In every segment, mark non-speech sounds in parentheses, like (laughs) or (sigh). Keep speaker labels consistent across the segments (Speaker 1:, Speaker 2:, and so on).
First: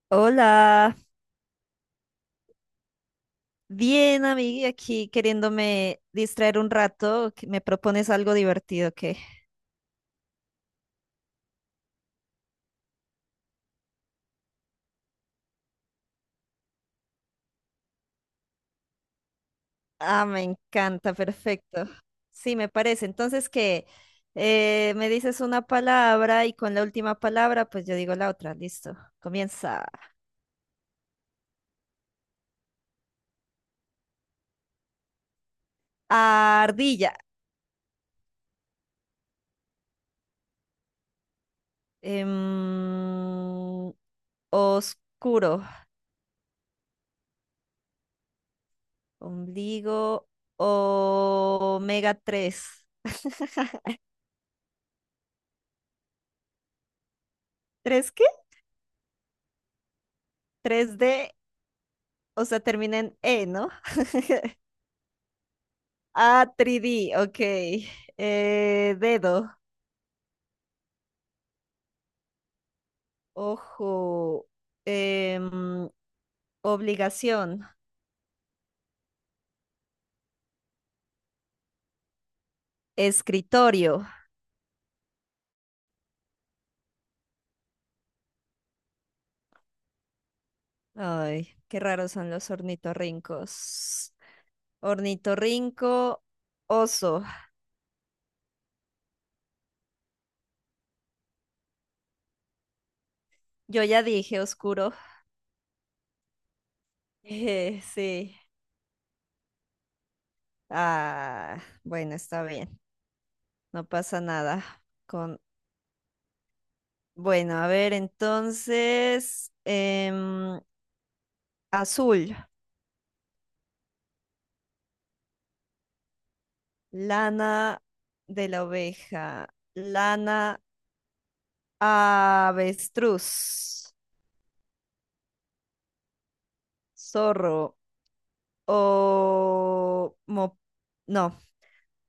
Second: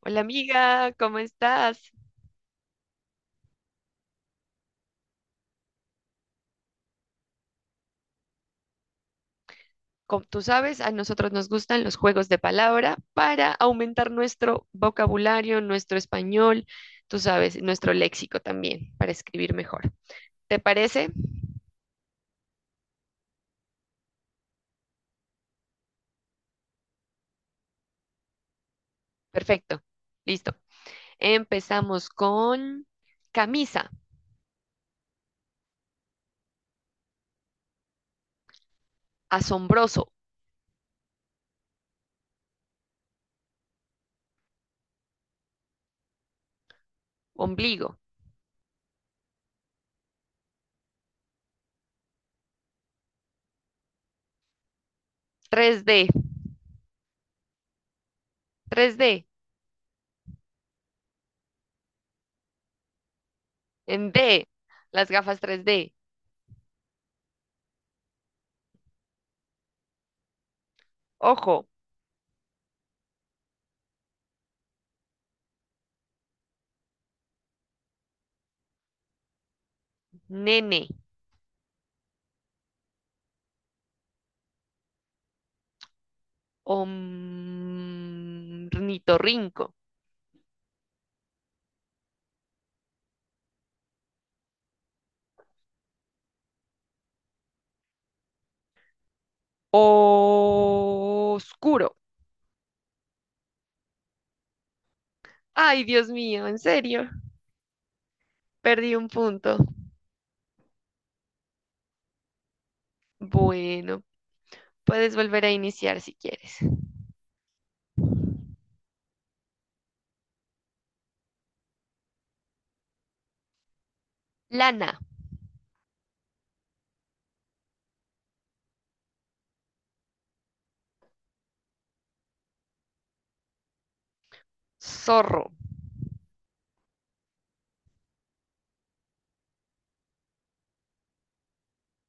Speaker 1: Hola amiga,
Speaker 2: Hola,
Speaker 1: ¿cómo estás?
Speaker 2: bien amiga, aquí queriéndome distraer un rato, que me propones algo divertido que...
Speaker 1: Como tú sabes, a nosotros nos gustan los juegos de palabra para aumentar nuestro vocabulario, nuestro español, tú sabes, nuestro léxico también, para escribir mejor.
Speaker 2: Ah, me
Speaker 1: ¿Te parece?
Speaker 2: encanta, perfecto. Sí, me parece. Entonces que me dices una palabra y con la última palabra, pues yo digo la otra, listo.
Speaker 1: Perfecto.
Speaker 2: Comienza.
Speaker 1: Listo. Empezamos con camisa,
Speaker 2: Ardilla.
Speaker 1: asombroso,
Speaker 2: Em, Oscuro.
Speaker 1: ombligo,
Speaker 2: Ombligo. Omega 3.
Speaker 1: 3D,
Speaker 2: ¿Tres qué?
Speaker 1: 3D,
Speaker 2: Tres d. O sea, termina en E, ¿no?
Speaker 1: en D, las gafas 3D,
Speaker 2: Ah, 3D, ok. Dedo,
Speaker 1: ojo,
Speaker 2: ojo, em, obligación,
Speaker 1: nene,
Speaker 2: escritorio.
Speaker 1: ornitorrinco.
Speaker 2: Ay, qué raros son los ornitorrincos. Ornitorrinco, oso.
Speaker 1: Oscuro.
Speaker 2: Yo ya dije oscuro. (laughs)
Speaker 1: Ay, Dios mío, en serio.
Speaker 2: Sí.
Speaker 1: Perdí un punto.
Speaker 2: Ah, bueno, está bien. No
Speaker 1: Bueno,
Speaker 2: pasa nada.
Speaker 1: puedes
Speaker 2: Con...
Speaker 1: volver a iniciar si quieres.
Speaker 2: Bueno, a ver, entonces, azul.
Speaker 1: Lana,
Speaker 2: Lana de la oveja, lana avestruz,
Speaker 1: zorro,
Speaker 2: zorro, o mo- no,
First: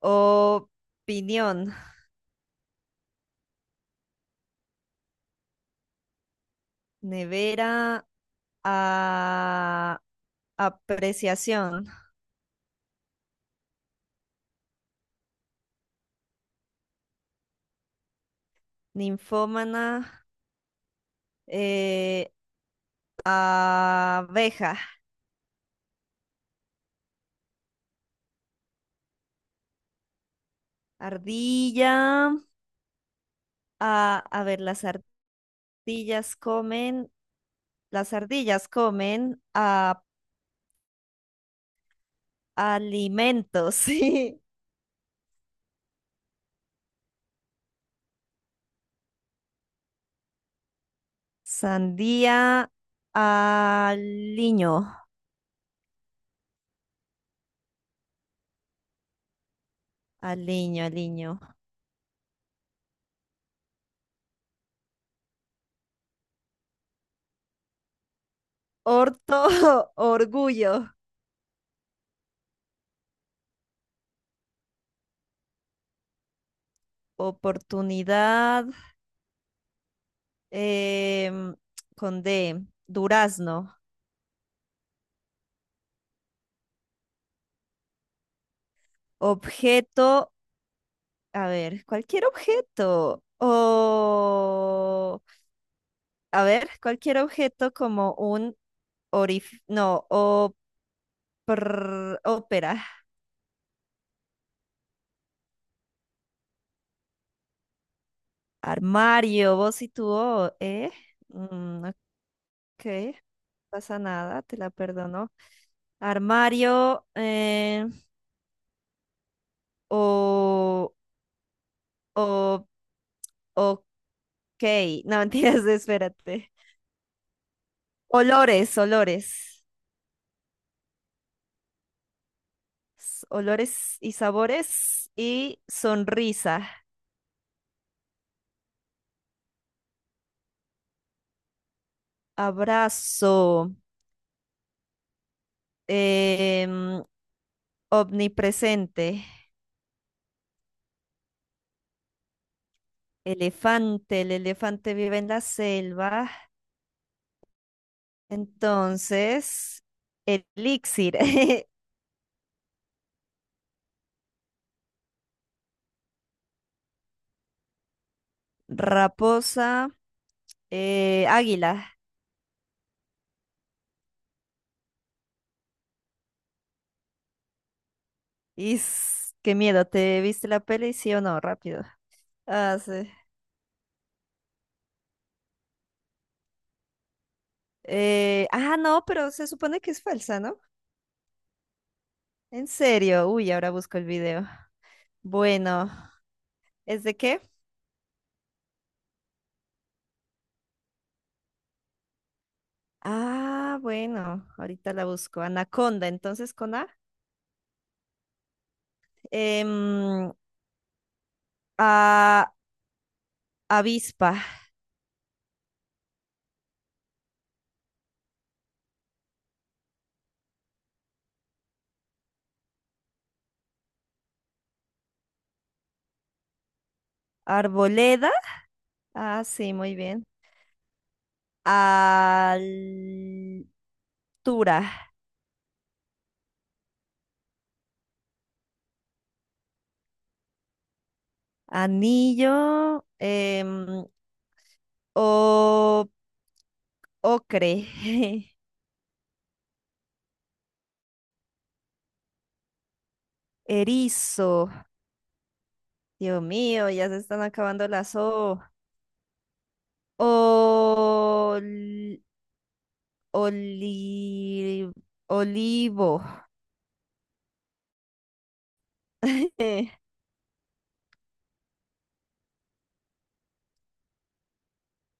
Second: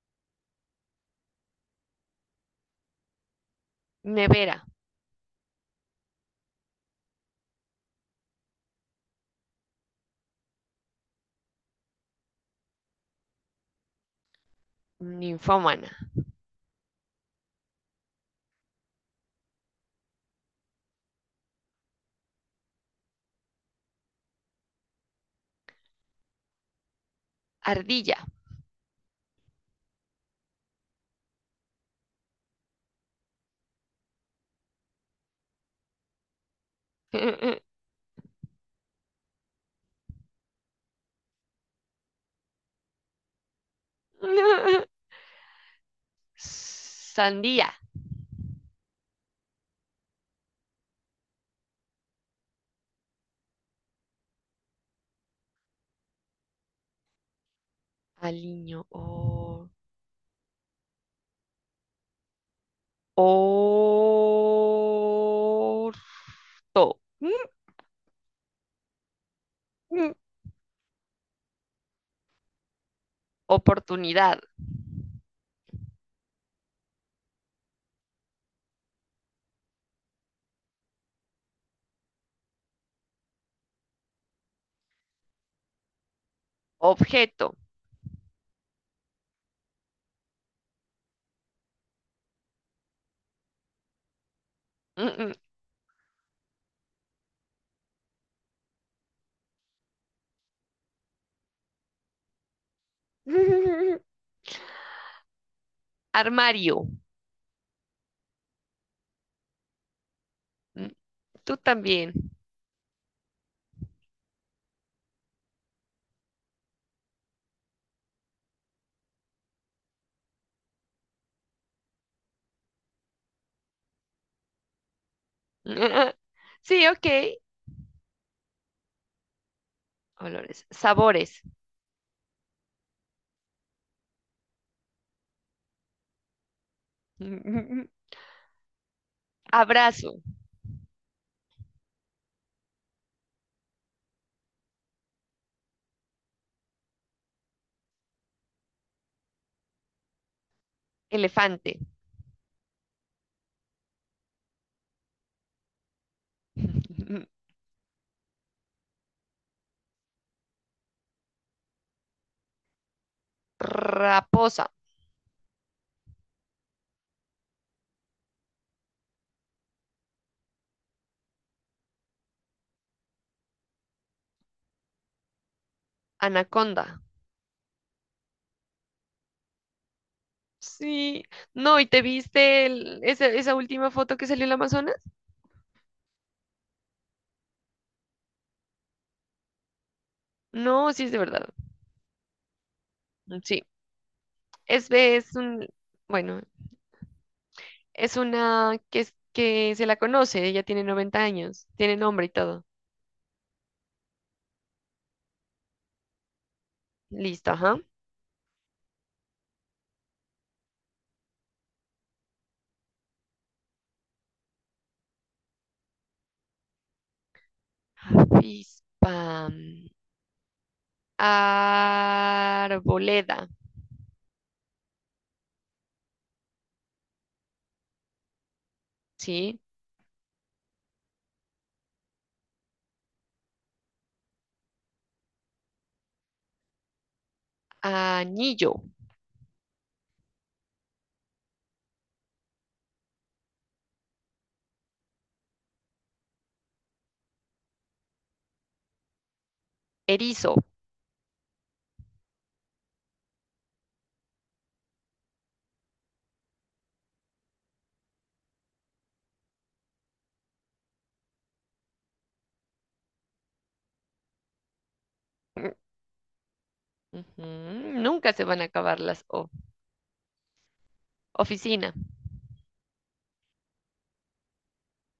Speaker 2: opinión,
Speaker 1: nevera,
Speaker 2: nevera, a- apreciación,
Speaker 1: ninfómana,
Speaker 2: ninfómana, eh, abeja,
Speaker 1: ardilla,
Speaker 2: ardilla, a ver,
Speaker 1: (laughs)
Speaker 2: las ardillas comen a. Alimentos, (laughs) sí.
Speaker 1: sandía,
Speaker 2: Sandía, aliño,
Speaker 1: aliño,
Speaker 2: aliño.
Speaker 1: orto,
Speaker 2: Orto, (laughs)
Speaker 1: mm,
Speaker 2: orgullo,
Speaker 1: oportunidad,
Speaker 2: oportunidad, em, con D, durazno,
Speaker 1: objeto.
Speaker 2: objeto, a ver, cualquier objeto, o, a ver, cualquier objeto como un no, o, ópera,
Speaker 1: (laughs) Armario.
Speaker 2: armario, vos y tu O,
Speaker 1: Mm.
Speaker 2: ¿eh?
Speaker 1: Tú
Speaker 2: Mm,
Speaker 1: también.
Speaker 2: ok, no pasa nada, te la perdono. Armario, o, o, ok, no mentiras, (laughs)
Speaker 1: (laughs)
Speaker 2: espérate.
Speaker 1: Sí, ok.
Speaker 2: Olores,
Speaker 1: Olores. Sabores.
Speaker 2: Olores y sabores y sonrisa,
Speaker 1: (laughs) Abrazo.
Speaker 2: abrazo, em, omnipresente,
Speaker 1: Elefante.
Speaker 2: elefante, el elefante vive en la selva.
Speaker 1: (laughs)
Speaker 2: Entonces, elixir, (laughs)
Speaker 1: Raposa.
Speaker 2: raposa, águila.
Speaker 1: Anaconda.
Speaker 2: Is, qué miedo, ¿te viste la peli? Sí o
Speaker 1: Sí.
Speaker 2: no,
Speaker 1: No,
Speaker 2: rápido.
Speaker 1: ¿y te viste
Speaker 2: Ah, sí.
Speaker 1: esa, esa última foto que salió en el Amazonas?
Speaker 2: No, pero se supone que es falsa, ¿no?
Speaker 1: No, sí es de verdad.
Speaker 2: En serio,
Speaker 1: Mm.
Speaker 2: uy,
Speaker 1: Sí.
Speaker 2: ahora busco el video.
Speaker 1: Es un,
Speaker 2: Bueno,
Speaker 1: bueno,
Speaker 2: ¿es de qué?
Speaker 1: es una que, es- Que se la conoce. Ella tiene 90 años. Tiene nombre y todo.
Speaker 2: Ah, bueno, ahorita la busco. Anaconda, entonces con A.
Speaker 1: Listo, ajá.
Speaker 2: Em, a- avispa,
Speaker 1: Avispa. Arboleda,
Speaker 2: arboleda. Ah,
Speaker 1: ¿sí?
Speaker 2: sí, muy bien. Altura.
Speaker 1: Anillo,
Speaker 2: Anillo. O, ocre. (laughs)
Speaker 1: erizo.
Speaker 2: Erizo. Dios mío, ya se están acabando las O. Ol- oli- olivo.
Speaker 1: Ujú. Nunca se van a acabar las O.
Speaker 2: (laughs)
Speaker 1: Oficina.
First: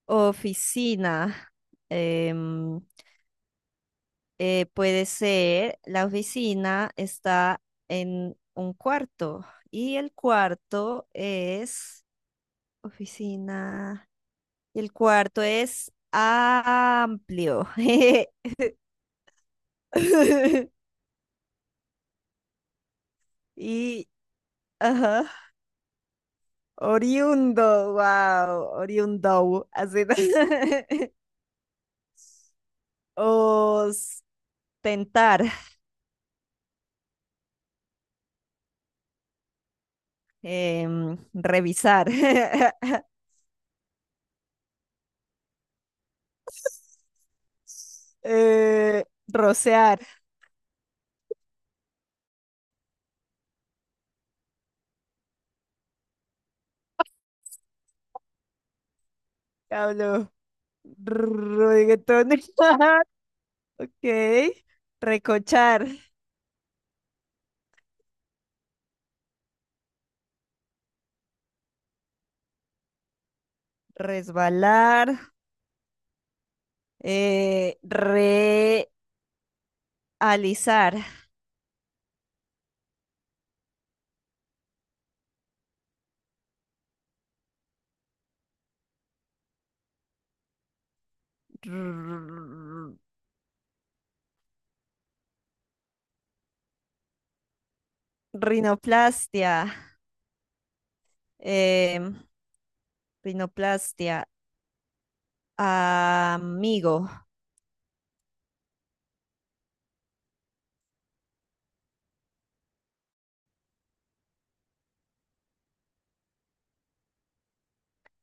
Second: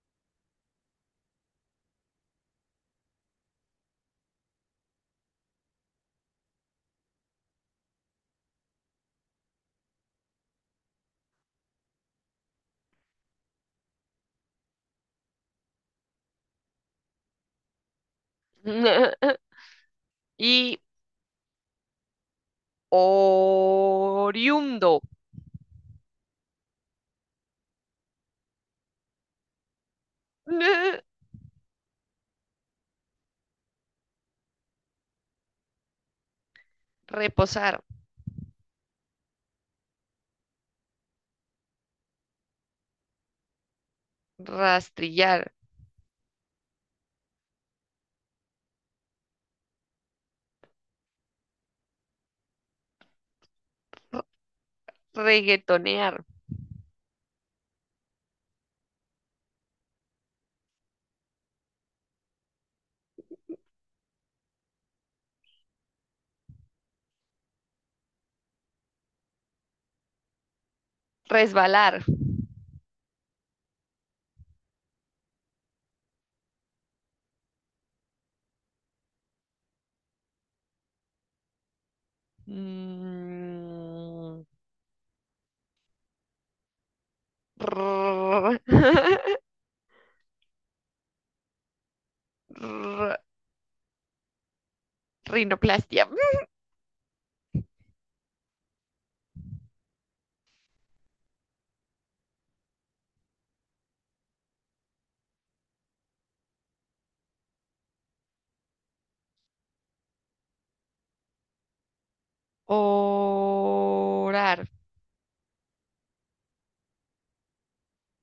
Speaker 2: Oficina. em, puede ser, la oficina está en un cuarto y el cuarto es oficina y el cuarto es amplio.
Speaker 1: (laughs)
Speaker 2: (laughs)
Speaker 1: Y
Speaker 2: Y,
Speaker 1: oriundo.
Speaker 2: ajá, oriundo, wow, oriundo, así. (laughs)
Speaker 1: (laughs)
Speaker 2: Ostentar,
Speaker 1: Reposar,
Speaker 2: revisar, (laughs)
Speaker 1: rastrillar,
Speaker 2: rocear,
Speaker 1: r- reguetonear,
Speaker 2: hablo. Reggaetón. (laughs) Ok. Recochar.
Speaker 1: resbalar.
Speaker 2: Resbalar. Realizar.
Speaker 1: Mm, rrr, (laughs)
Speaker 2: r-
Speaker 1: rr, Rinoplastia.
Speaker 2: Rinoplastia. em, Rinoplastia. Amigo.
Speaker 1: (laughs) Orar.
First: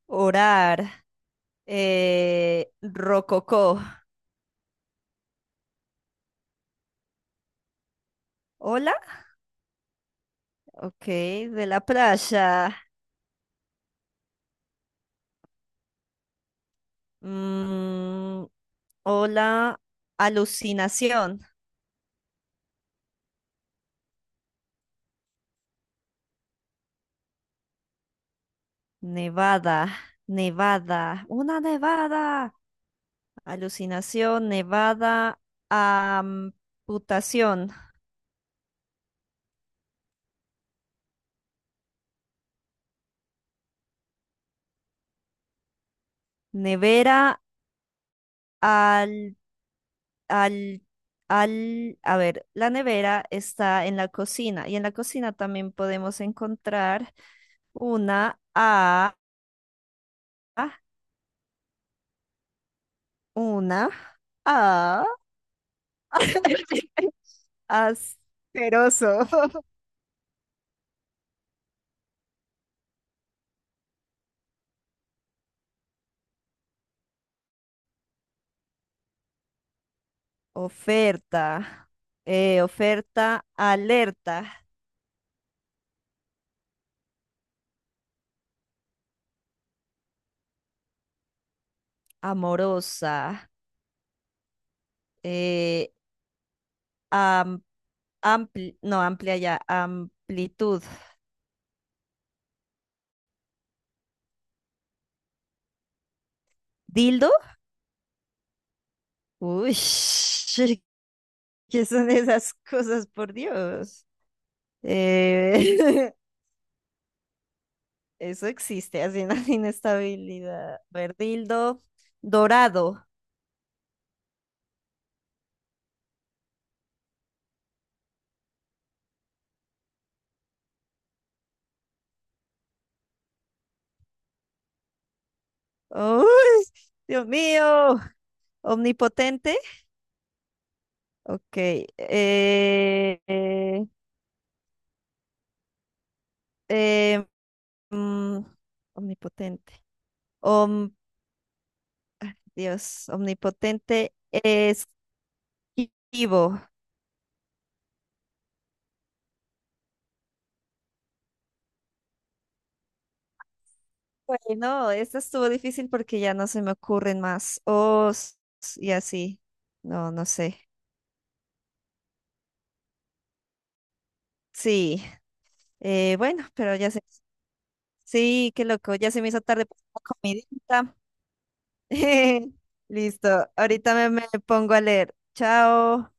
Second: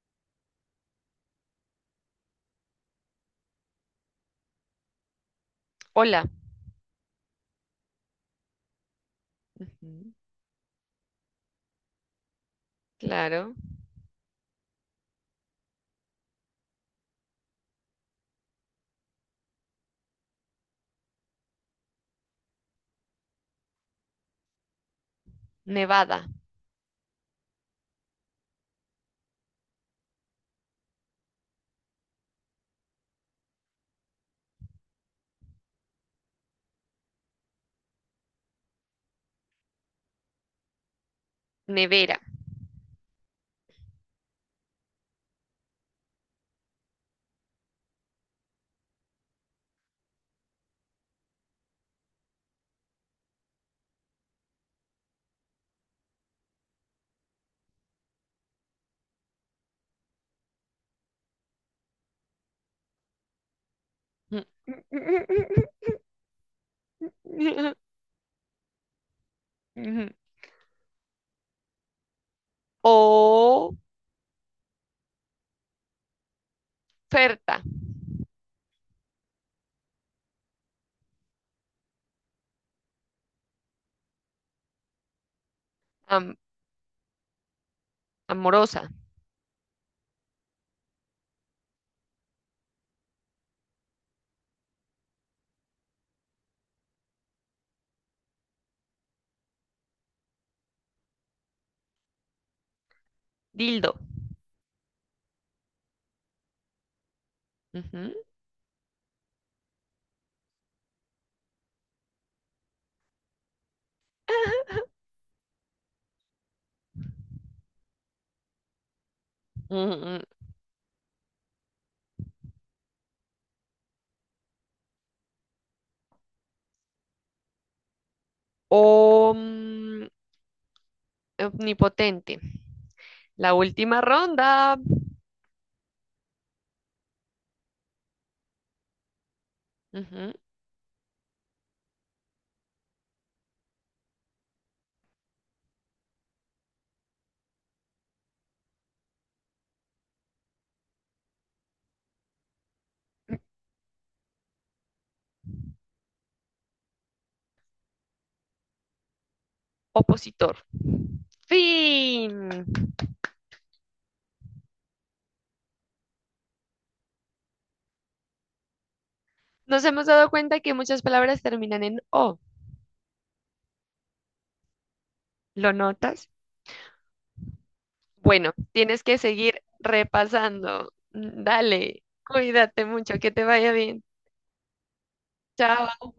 Speaker 2: Orar. Rococó.
Speaker 1: Hola.
Speaker 2: Hola.
Speaker 1: Ujú.
Speaker 2: Ok. De la playa.
Speaker 1: Claro.
Speaker 2: Mm, hola. Alucinación.
Speaker 1: Nevada,
Speaker 2: Nevada, una nevada, alucinación, nevada, amputación,
Speaker 1: nevera.
Speaker 2: nevera, al, al, al, a ver, la nevera está en la cocina y en la cocina también podemos encontrar una A, una A,
Speaker 1: (laughs)
Speaker 2: (laughs) asqueroso,
Speaker 1: Ujú. Oferta,
Speaker 2: oferta, oferta, alerta,
Speaker 1: am- amorosa,
Speaker 2: amorosa. eh, am- no, amplia ya, amplitud.
Speaker 1: dildo.
Speaker 2: ¿Dildo?
Speaker 1: Ujú.
Speaker 2: Uy, (laughs) ¿qué son esas cosas, por Dios? Eh, (laughs) eso existe, así una
Speaker 1: Ujú.
Speaker 2: inestabilidad. A ver, dildo dorado.
Speaker 1: O mm, omnipotente. La última ronda.
Speaker 2: Uy, Dios mío, omnipotente.
Speaker 1: Ujú.
Speaker 2: Ok, eh, eh, mm, omnipotente. Om, Dios, omnipotente es vivo.
Speaker 1: Opositor. Fin.
Speaker 2: Bueno, esta estuvo difícil porque ya no se me ocurren más os y así.
Speaker 1: Nos hemos
Speaker 2: No, no
Speaker 1: dado
Speaker 2: sé.
Speaker 1: cuenta que muchas palabras terminan en O.
Speaker 2: Sí,
Speaker 1: ¿Lo notas?
Speaker 2: bueno, pero ya sé. Sí,
Speaker 1: Bueno,
Speaker 2: qué loco,
Speaker 1: tienes
Speaker 2: ya
Speaker 1: que
Speaker 2: se me hizo
Speaker 1: seguir
Speaker 2: tarde por la
Speaker 1: repasando.
Speaker 2: comidita.
Speaker 1: Dale,
Speaker 2: (laughs)
Speaker 1: cuídate mucho,
Speaker 2: Listo,
Speaker 1: que te vaya
Speaker 2: ahorita
Speaker 1: bien.
Speaker 2: me pongo a leer.
Speaker 1: Chao.
Speaker 2: Chao.